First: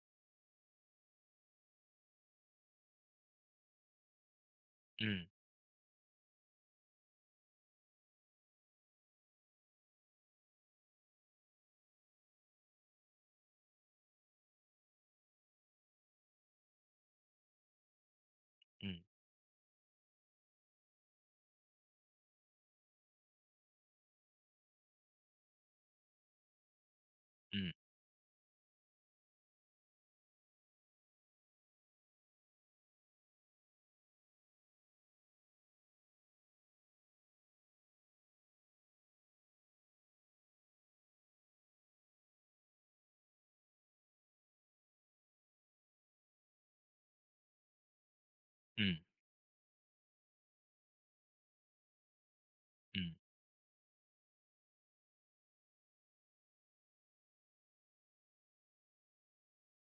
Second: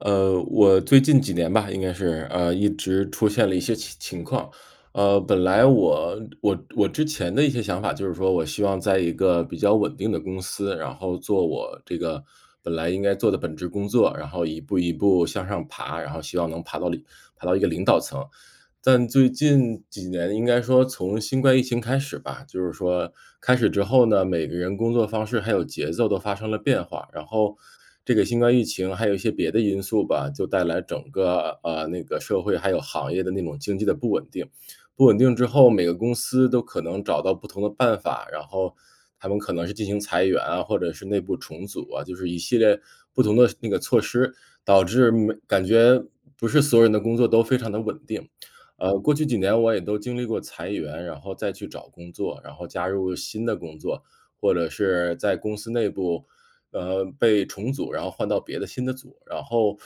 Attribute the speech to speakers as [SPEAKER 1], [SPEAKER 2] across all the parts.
[SPEAKER 1] 呃，我最近几年吧，应该是，呃，一直出现了一些情情况。呃，
[SPEAKER 2] 嗯。
[SPEAKER 1] 本来我我我之前的一些想法，就是说我希望在一个比较稳定的公司，然后做我这个本来应该做的本职工作，然后一步一步向上爬，然后希望能爬到领爬到一个领导层。
[SPEAKER 2] 嗯。
[SPEAKER 1] 但最近几年应该说从新冠疫情开始吧，就是说开始之后呢，每个人工作方式还有节奏都发生了变化。然后
[SPEAKER 2] 嗯。
[SPEAKER 1] 这个新冠疫情还有一些别的因素吧，就带来整个，呃，那个社会还有行业的那种经济的不稳定。不稳定之后，每个公司都可能找到不同的办法，然后它们可能是进行裁员啊，或者是内部重组啊，就是一系列，不同的那个措施，导致每感觉不是所有人的工作都非常地稳定。
[SPEAKER 2] 嗯。
[SPEAKER 1] 呃，过去几年我也都经历过裁员，然后再去找工作，然后加入
[SPEAKER 2] 嗯。
[SPEAKER 1] 了新的工作，或者是在公司内部，呃，被重组，然后换到别的新的组。然后，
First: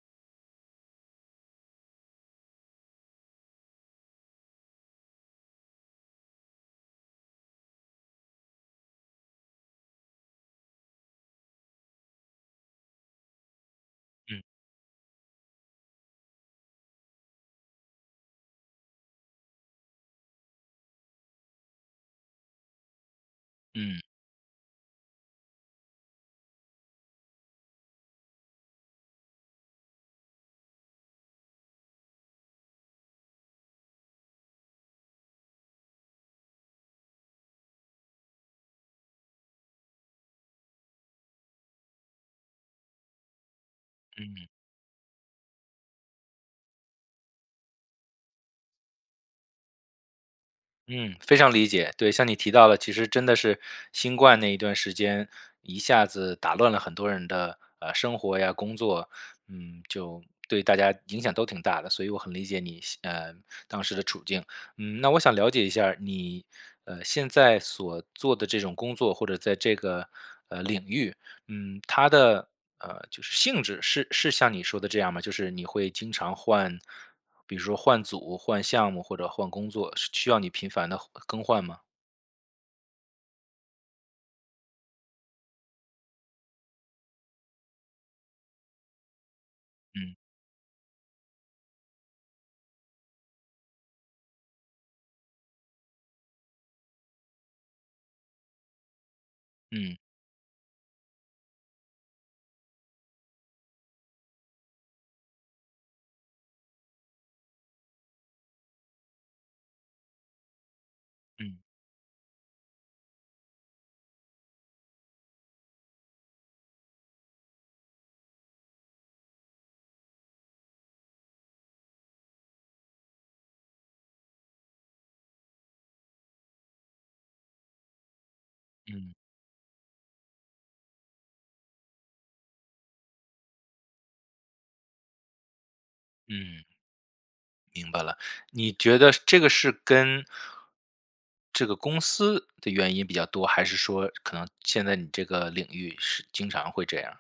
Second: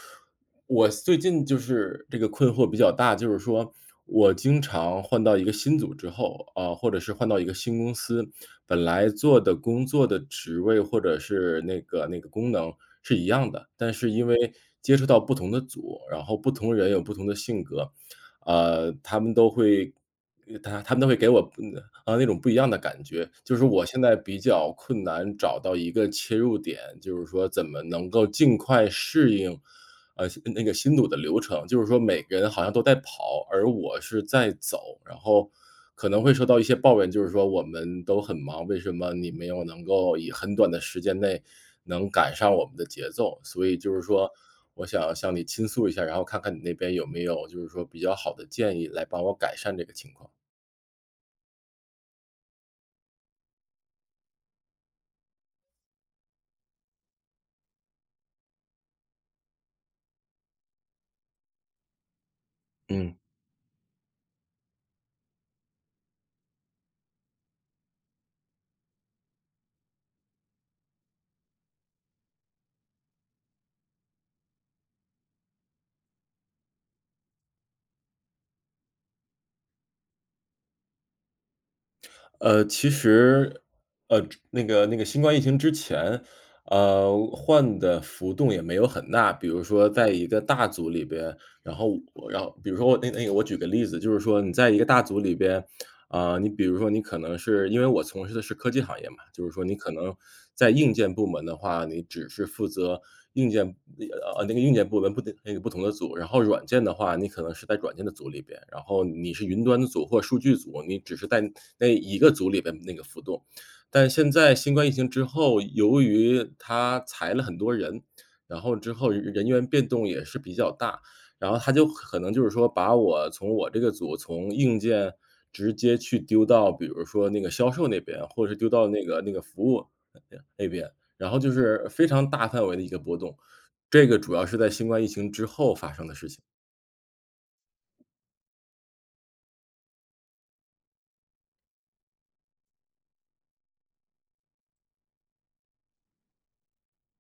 [SPEAKER 1] 我最近就是这个困惑比较大，就是说我经常换到一个新组之后，嗯，或者是换到一个新公司，本来做的工作的职位或者是那个那个功能是一样的。但是因
[SPEAKER 2] 嗯。
[SPEAKER 1] 为接触到不同的组，然后不同人有不同的性格，呃，他们都会呃，他他们都会给我，嗯，呃，那种不一样的感觉。就是我现
[SPEAKER 2] 嗯。
[SPEAKER 1] 在比较困难，找到一个切入点，就是说怎么能够尽快适应，嗯新，嗯，那个新组的流程。就是说每个人好像都在跑，而我是在走，然后可能会受到一些抱怨，就是说“我们都很忙，为什么你没有能够以很短的时间内，能赶上我们的节奏”。所以就是说
[SPEAKER 2] 嗯。
[SPEAKER 1] 我想向你倾诉一下，然后看看你那边有没有就是说比较好的建议，来帮我改善这个情况。
[SPEAKER 2] 嗯，非常理解，对。像你提到的，其实真的是新冠那一段时间，一下子打乱了很多人的，呃，生活呀，工作。嗯，就对大家影响都挺大的，所以我很理解你现
[SPEAKER 1] 嗯。
[SPEAKER 2] 呃，当时的处境。嗯，那我想了解一下你，呃，现在所做的这种工作或者在这个，呃，领域，嗯，它的，呃，就是性质是是像你说的这样吗？就是你会经常换比如说换组换项目或者换工作，是需要你频繁地换更换吗？
[SPEAKER 1] 呃，其实呃，这那个那个新冠疫情之前，呃，换的浮动也没有很大。比如说在
[SPEAKER 2] 嗯。
[SPEAKER 1] 一个大组里边，然后我然后比如说我那个那个我举个例子，就是说你在一个大组里边，啊，你比如说你可能是因为我从事的是科技行业嘛，就是说你可
[SPEAKER 2] 嗯。
[SPEAKER 1] 能在硬件部门的话，你只是负责硬件呃，呃，那个硬件部门不得那个不同的组，然后软件的话，你可能是在软件的组里边，然后你是云端的组或数据组，你只是在
[SPEAKER 2] 嗯。
[SPEAKER 1] 那一个组里边那个浮动。但现在新冠疫情之后，由于它裁了很多人，然后之后人人员变动也是比较大，然后它就可可能就是说把我从我这个组从硬件直接去丢到，比如说那个销售那边，或者是丢到那
[SPEAKER 2] 嗯。
[SPEAKER 1] 个那个服务那边。然后就是非常大范围的一个波动，这个主要是在新冠疫情之后发生的事情。
[SPEAKER 2] 嗯。明白了，你觉得这个是跟这个公司的原因比较多，还是说可能现在你这个领域是经常会这样？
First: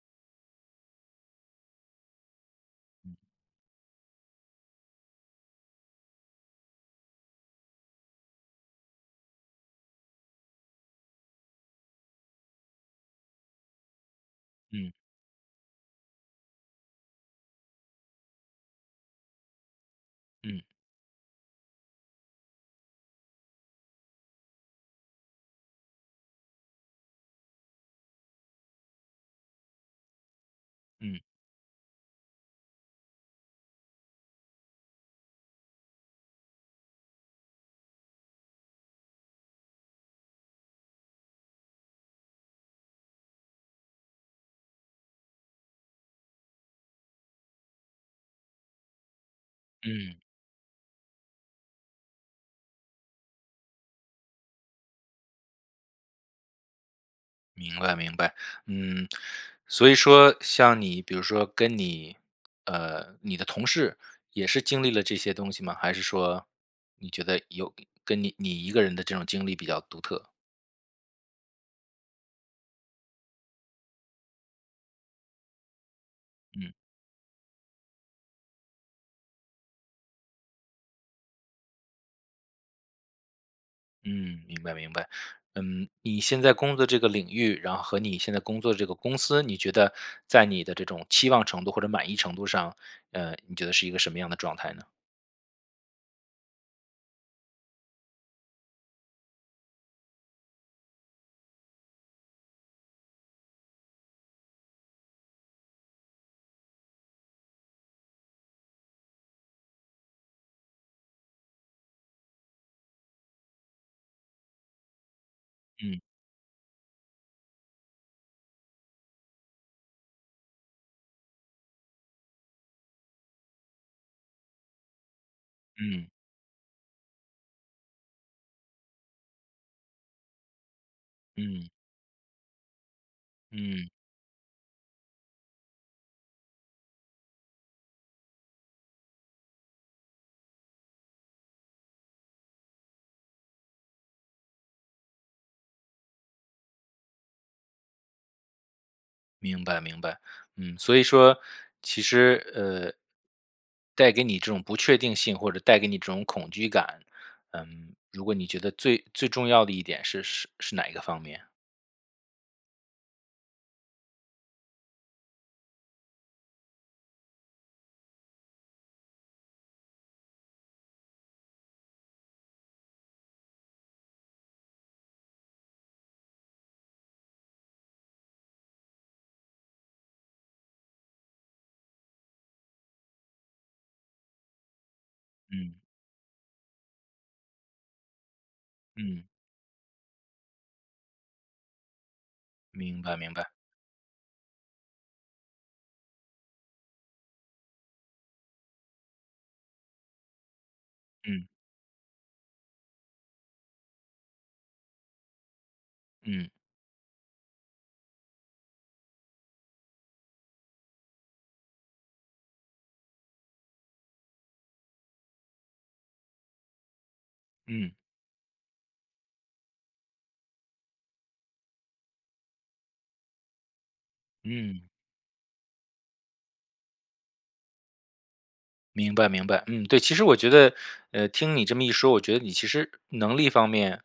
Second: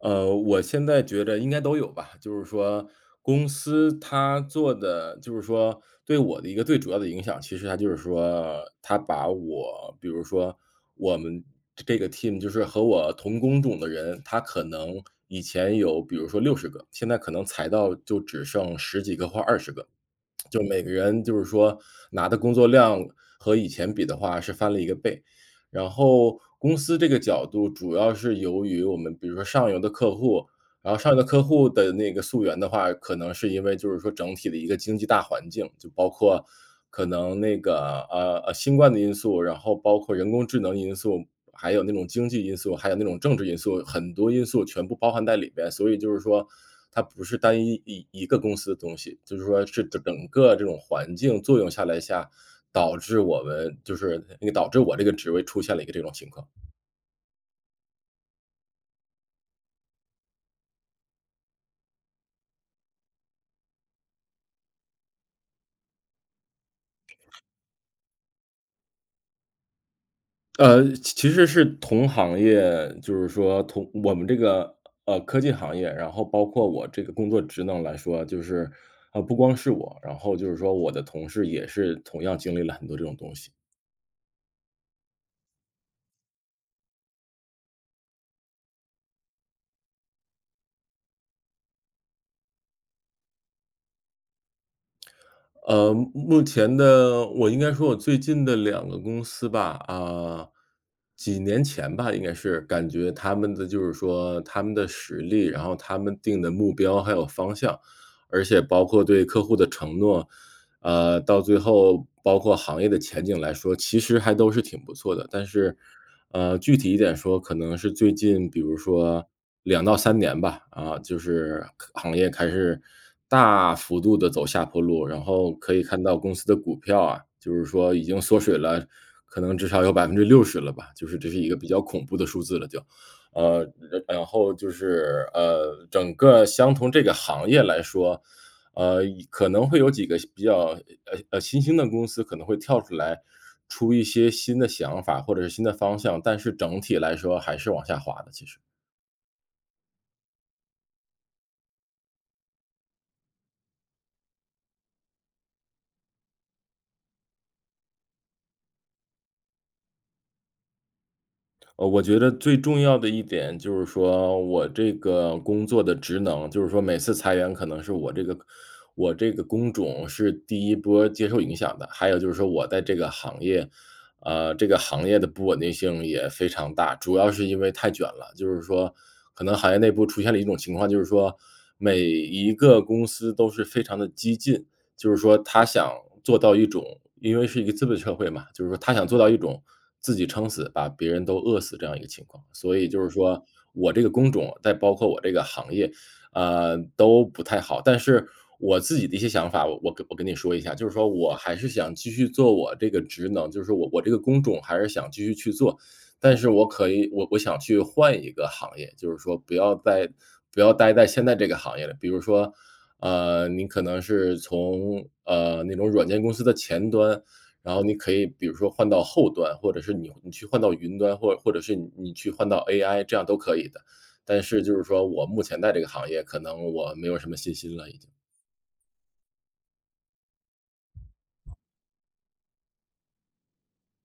[SPEAKER 1] 呃，我现在觉着应该都有吧。就是说公司它做的就是说对我的一个最主要的影响，其实它就是说，它把我比如说我们这这个 team 就是和我同工种的人，他可
[SPEAKER 2] 嗯。
[SPEAKER 1] 能以前有比如说60个，现在可能裁到就只剩10几个或20个，
[SPEAKER 2] 嗯。
[SPEAKER 1] 就每个人就是说拿的工作量和以前比的话是翻了1个倍。然后公司这个角度主要是由于我们比如说上游的客户，然后上游
[SPEAKER 2] 嗯。
[SPEAKER 1] 的客户的那个溯源的话，可能是因为就是说整体的一个经济大环境，就包括可能那个，呃，呃，新冠的因素，然后包括人工智能因素，还有那种经济因素，还有那种政治因素，很多因素全部包含在里边。所以就是说，它不是单一一一个公司的东西，就是说是整
[SPEAKER 2] 嗯。
[SPEAKER 1] 整个这种环境作用下来下，导致我们就是那导致我这个职位出现了一个这种情况。
[SPEAKER 2] 明白明白。嗯，所以说像你比如说跟你，呃，你的同事也是经历了这些东西吗？还是说，你觉得有跟你你一个人的这种经历比较独特？
[SPEAKER 1] 呃，其其实是同行业，就是说同我们这个，呃，科技行业，然后包括
[SPEAKER 2] 嗯。
[SPEAKER 1] 我这个工作职能来说，就是呃，不光是我，然后就是说我的同事也是同样经历了很多这种东西。
[SPEAKER 2] 嗯，明白明白。嗯，你现在工作这个领域，然后和你现在工作的这个公司，你觉得在你的这种期望程度或者满意程度上，呃，你觉得是一个什么样的状态呢？
[SPEAKER 1] 呃，目目前的我应该说我最近的2个公司吧，啊，几年前吧，应该是，感觉它们的就是说它们的实力，然后它们定的目标还有方向，而且包括对客户的承诺，呃，到最后包括行业的前景来说，其实还都是挺不错的。但是，
[SPEAKER 2] 嗯。
[SPEAKER 1] 呃，具体一点说，可能是最近比如说2到3年吧，啊，就是行业开始大幅度地走下坡路，然后可以看
[SPEAKER 2] 嗯。
[SPEAKER 1] 到公司的股票啊，就是说已经缩水了可能至少有60%了吧，就是这是一个比
[SPEAKER 2] 嗯。
[SPEAKER 1] 较恐怖的数字了就。呃，
[SPEAKER 2] 嗯。
[SPEAKER 1] 然然后就是，呃，整个相同这个行业来说，呃，可能会有几个相比较，呃，呃，呃，新兴的公司可能会跳出来，出一些新的想法或者是新的方向，但是整体来说还是往下滑的，其实。
[SPEAKER 2] 明白明白，嗯，所以说其实，呃带给你这种不确定性，或者带给你这种恐惧感，嗯，如果你觉得最最重要的一点是是是哪一个方面啊？
[SPEAKER 1] 嗯，我觉得最重要的一点，就是说我这个工作的职能就是说每次裁员，可能是我这个我这个工种是第1波接受影响的。还有就是说我在这个行业，呃，这个行业的不稳定性也非常大，主要是因为太卷了。就是说可能行业内部出现了一种情况，就是说每一个公司都是非常地激进，就是说它
[SPEAKER 2] 嗯。
[SPEAKER 1] 想做到一种因为是一个资本社会嘛，就是说它想做
[SPEAKER 2] 嗯。
[SPEAKER 1] 到一种自己撑死，把别人都饿死这样一个情况。所以就
[SPEAKER 2] 明
[SPEAKER 1] 是
[SPEAKER 2] 白明
[SPEAKER 1] 说
[SPEAKER 2] 白。
[SPEAKER 1] 我这个工种，再包括我这个行业，呃，都不太好。但是我自己的一些想法，我跟我跟你说一下，就是说我
[SPEAKER 2] 嗯。
[SPEAKER 1] 还是想继续做我这个职能，就是我我这个工种还是想继续去做，但是
[SPEAKER 2] 嗯。
[SPEAKER 1] 我可以我我想去换一个行业，就是说不要在不要待在现在这个行业了。比如说，呃，你可能是从，呃，那种软件公司的前端，然后
[SPEAKER 2] 嗯。
[SPEAKER 1] 你可以比如说换到后端，或者是你你去换到云端或或者是你你去换到 AI 这样都可以的。但是就
[SPEAKER 2] 嗯。
[SPEAKER 1] 是说我目前在这个行业，可能我没有什么信心了已经。
[SPEAKER 2] 明白明白。嗯，对，其实我觉得，呃，听你这么一说，我觉得你其实能力方面，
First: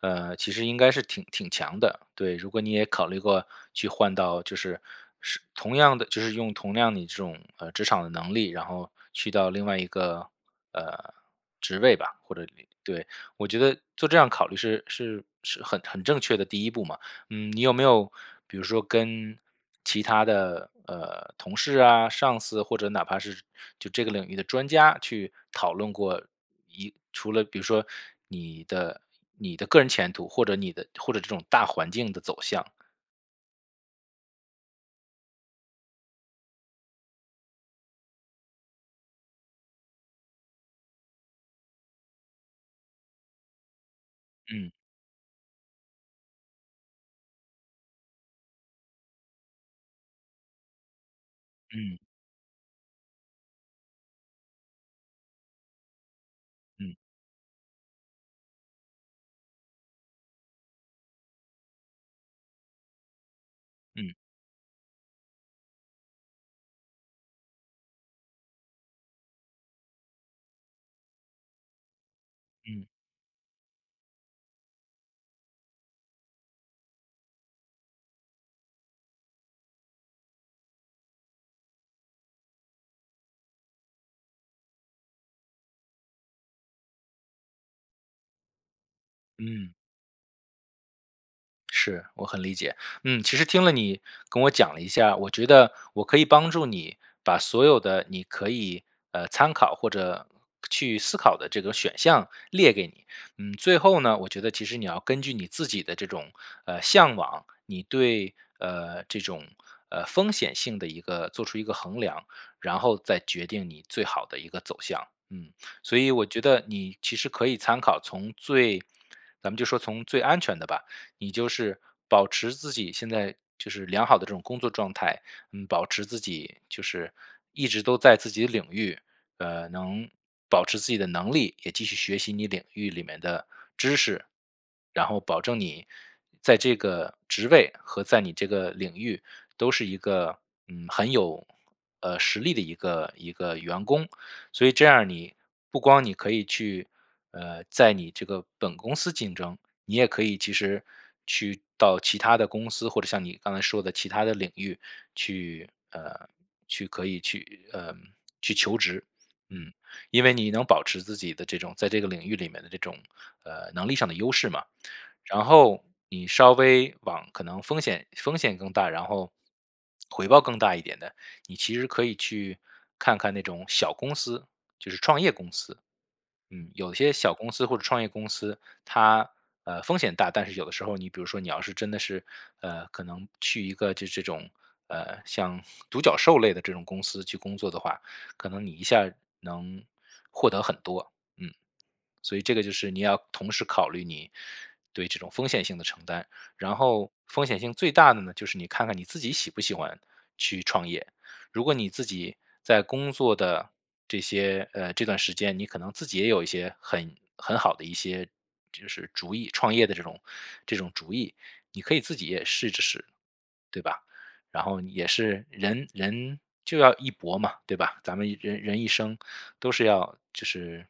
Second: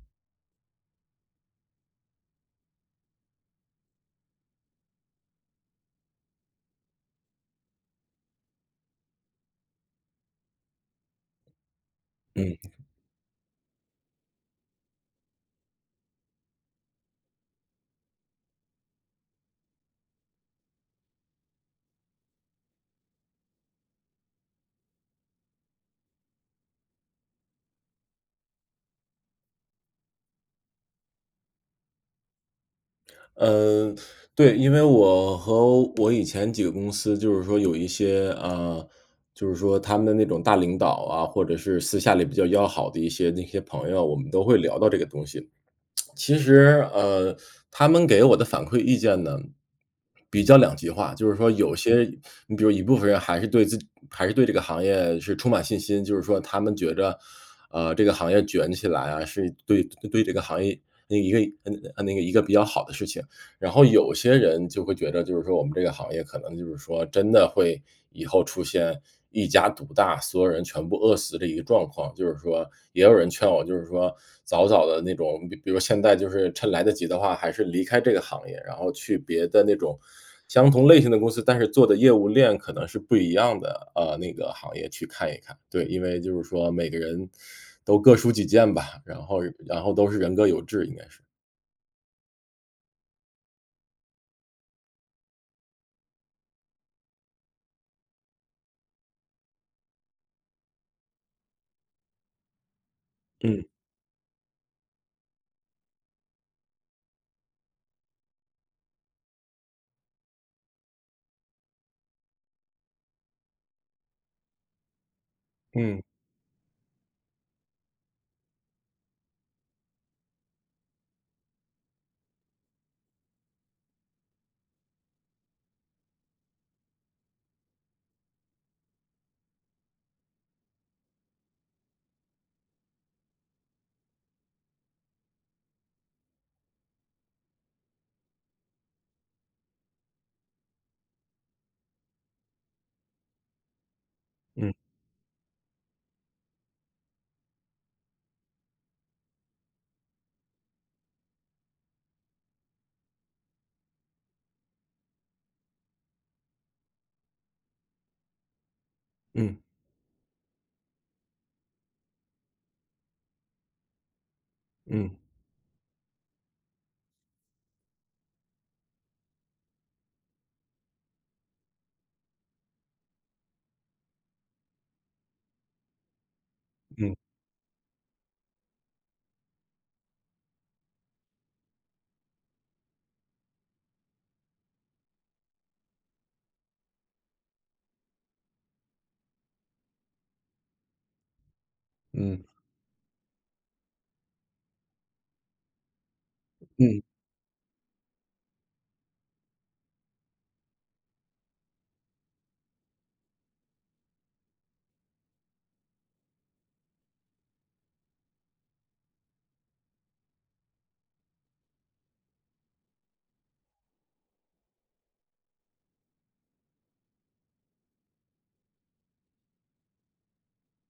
[SPEAKER 2] 呃，其实应该是挺挺强的。对，如果你也考虑过，去换到就是是同样的就是用同样你这种，呃，职场的能力，然后去到另外一个，呃，职位吧，或者
[SPEAKER 1] 嗯。
[SPEAKER 2] 对。我觉得做这样考虑是是是很很正确的第一步嘛。嗯，你有没有比如说跟其他的，呃，同事啊、上司或者哪怕是就这个领域的专家去讨论过，一除了比如说你的你的个人前途或者你的或者这种大环境的走向？
[SPEAKER 1] 嗯，对，因为我和我以前几个公司就是说有一些，呃，就是说他们的那种大领导啊，或者是私下里比较要好的一些那些朋友，我们都会
[SPEAKER 2] 嗯。
[SPEAKER 1] 聊到这个东西。其实，呃，他们给我的反馈意见呢，比较两极化。就是说有
[SPEAKER 2] 嗯。
[SPEAKER 1] 些你比如一部分人还是对自己还是对这个行业是充满信心，就是说他们觉
[SPEAKER 2] 嗯。
[SPEAKER 1] 得，呃，这个行业卷起来啊，是对对这个行业那一个嗯啊那一个比较好的事情。然后有
[SPEAKER 2] 嗯。
[SPEAKER 1] 些人就会觉得，就是说我们这个行业，可能就是说真的会以后出现一家独大，所有人全部饿死这一个状况。就是说，
[SPEAKER 2] 嗯。
[SPEAKER 1] 也有人劝我就是说早早的那种比比如现在就是趁来得及的话，还是离开这个行业，然后去别的那种相同类型的公司，但是做的业务链可能是不一样的，呃，那个行业去看一看。对，因为就是说每个人都各抒己见吧，然后
[SPEAKER 2] 嗯。
[SPEAKER 1] 然后都是人各有志，应该是。
[SPEAKER 2] 是，我很理解。嗯，其实听了你跟我讲了一下，我觉得我可以帮助你把所有的你可以，呃，参考或者，去思考的这个选项列给你。嗯，
[SPEAKER 1] 嗯。
[SPEAKER 2] 最后呢，我觉得其实你要根据你自己的这种，呃，向往，你对，呃，这种，呃，风险性的一个做出一个衡量，然后再决定你最好的一个走向。嗯，所
[SPEAKER 1] 嗯。
[SPEAKER 2] 以我觉得你其实可以参考，从最咱们就说从最安全的吧，你就是保持自己现在就是良好的这种工作状态，嗯，保持自己就是一直都在自己的领域，呃，能保持自己的能力，也继续学习你领域里面的知识。然后保证你在这个职位，和在你这个领域都是一个，嗯，很有，呃，实力的一个一个员工。所以
[SPEAKER 1] 嗯。
[SPEAKER 2] 这样你不光你可以去，呃，在你这个本公司竞争，你也可以其实去到其它的公司或者像你刚才说的其它的领域去，呃，去可以去，呃，去求职。
[SPEAKER 1] 嗯。
[SPEAKER 2] 嗯。因为你能保持自己的这种在这个领域里面的这种，呃，能力上的优势嘛。
[SPEAKER 1] 嗯。
[SPEAKER 2] 然后你稍微往可能风险风险更大，然后，回报更大一点的，你其实可以去看看那种小公司-就是创业公司。嗯。有些
[SPEAKER 1] 嗯。
[SPEAKER 2] 小公司或者创业公司，它，呃，风险大，但是有的时候你比如说你要是真的是，呃，可能去一个就是这种，呃，像独角兽类的这种公司去工作的话，可能你一下能，获得很多。嗯。所以
[SPEAKER 1] 嗯。
[SPEAKER 2] 这个就是你要同时考虑你对这种风险性的承担，然
[SPEAKER 1] 嗯。
[SPEAKER 2] 后风险性最大的呢，就是你看看你自己喜不喜欢去创业？如果你自己在工作的这些，呃这段时间你可能自己也有一些很很好的一些就是主意，创业的这种这种主意，你可以自己也试着试。对吧？然后也是人人就要一搏嘛，对吧？咱们人人一生都是要就是，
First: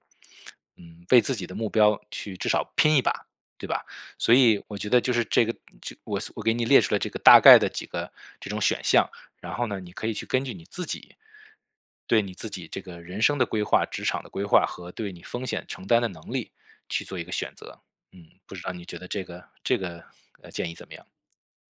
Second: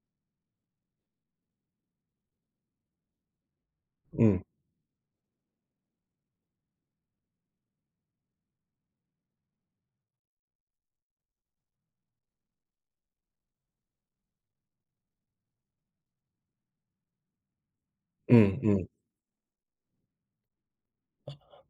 [SPEAKER 2] 嗯，为自己的目标去至少拼一把，对吧？所
[SPEAKER 1] 嗯。
[SPEAKER 2] 以我觉得就是这个就我我给你列出了这个大概的几个这种选项，然后呢，你可以去根据你自己，对你自己这个人生的规划、职场的规划和对你风险承担的能力去做一个选择。嗯，不
[SPEAKER 1] 嗯
[SPEAKER 2] 知道你
[SPEAKER 1] 嗯。
[SPEAKER 2] 觉得这个这个，呃，建议怎么样？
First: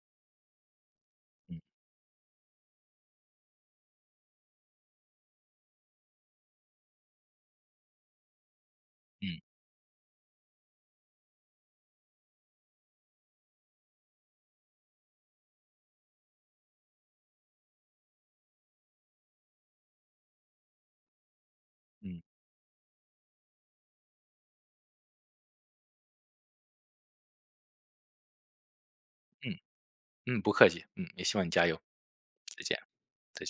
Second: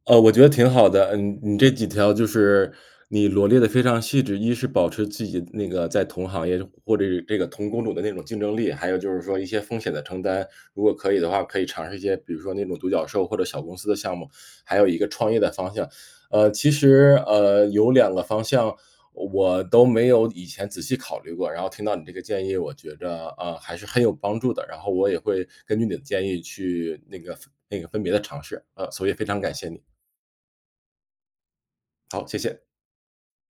[SPEAKER 1] 呃，我觉得挺好的，嗯嗯，你
[SPEAKER 2] 嗯。
[SPEAKER 1] 这几条就是你罗列得非常细致，一是保持自己那个在同行业，或者是这个同工种的那种竞争力。还有就是说
[SPEAKER 2] 嗯。
[SPEAKER 1] 一些风险的承担。如果可以的话可以尝试一些，比如说那种独角兽或者小公司的项目，还有一个创业的方向。呃，其实，呃，有2个方向我都没有以前仔细考虑过，然后听到你这个
[SPEAKER 2] 嗯。
[SPEAKER 1] 建议，我觉得，呃，还是很有帮助的，然后我也会根据你的建议去那个分那个分别地尝试，呃，所以非常感
[SPEAKER 2] 嗯，
[SPEAKER 1] 谢你。
[SPEAKER 2] 嗯，不客气。嗯，也希望你加油。
[SPEAKER 1] 好，谢
[SPEAKER 2] 再
[SPEAKER 1] 谢。
[SPEAKER 2] 见，再见。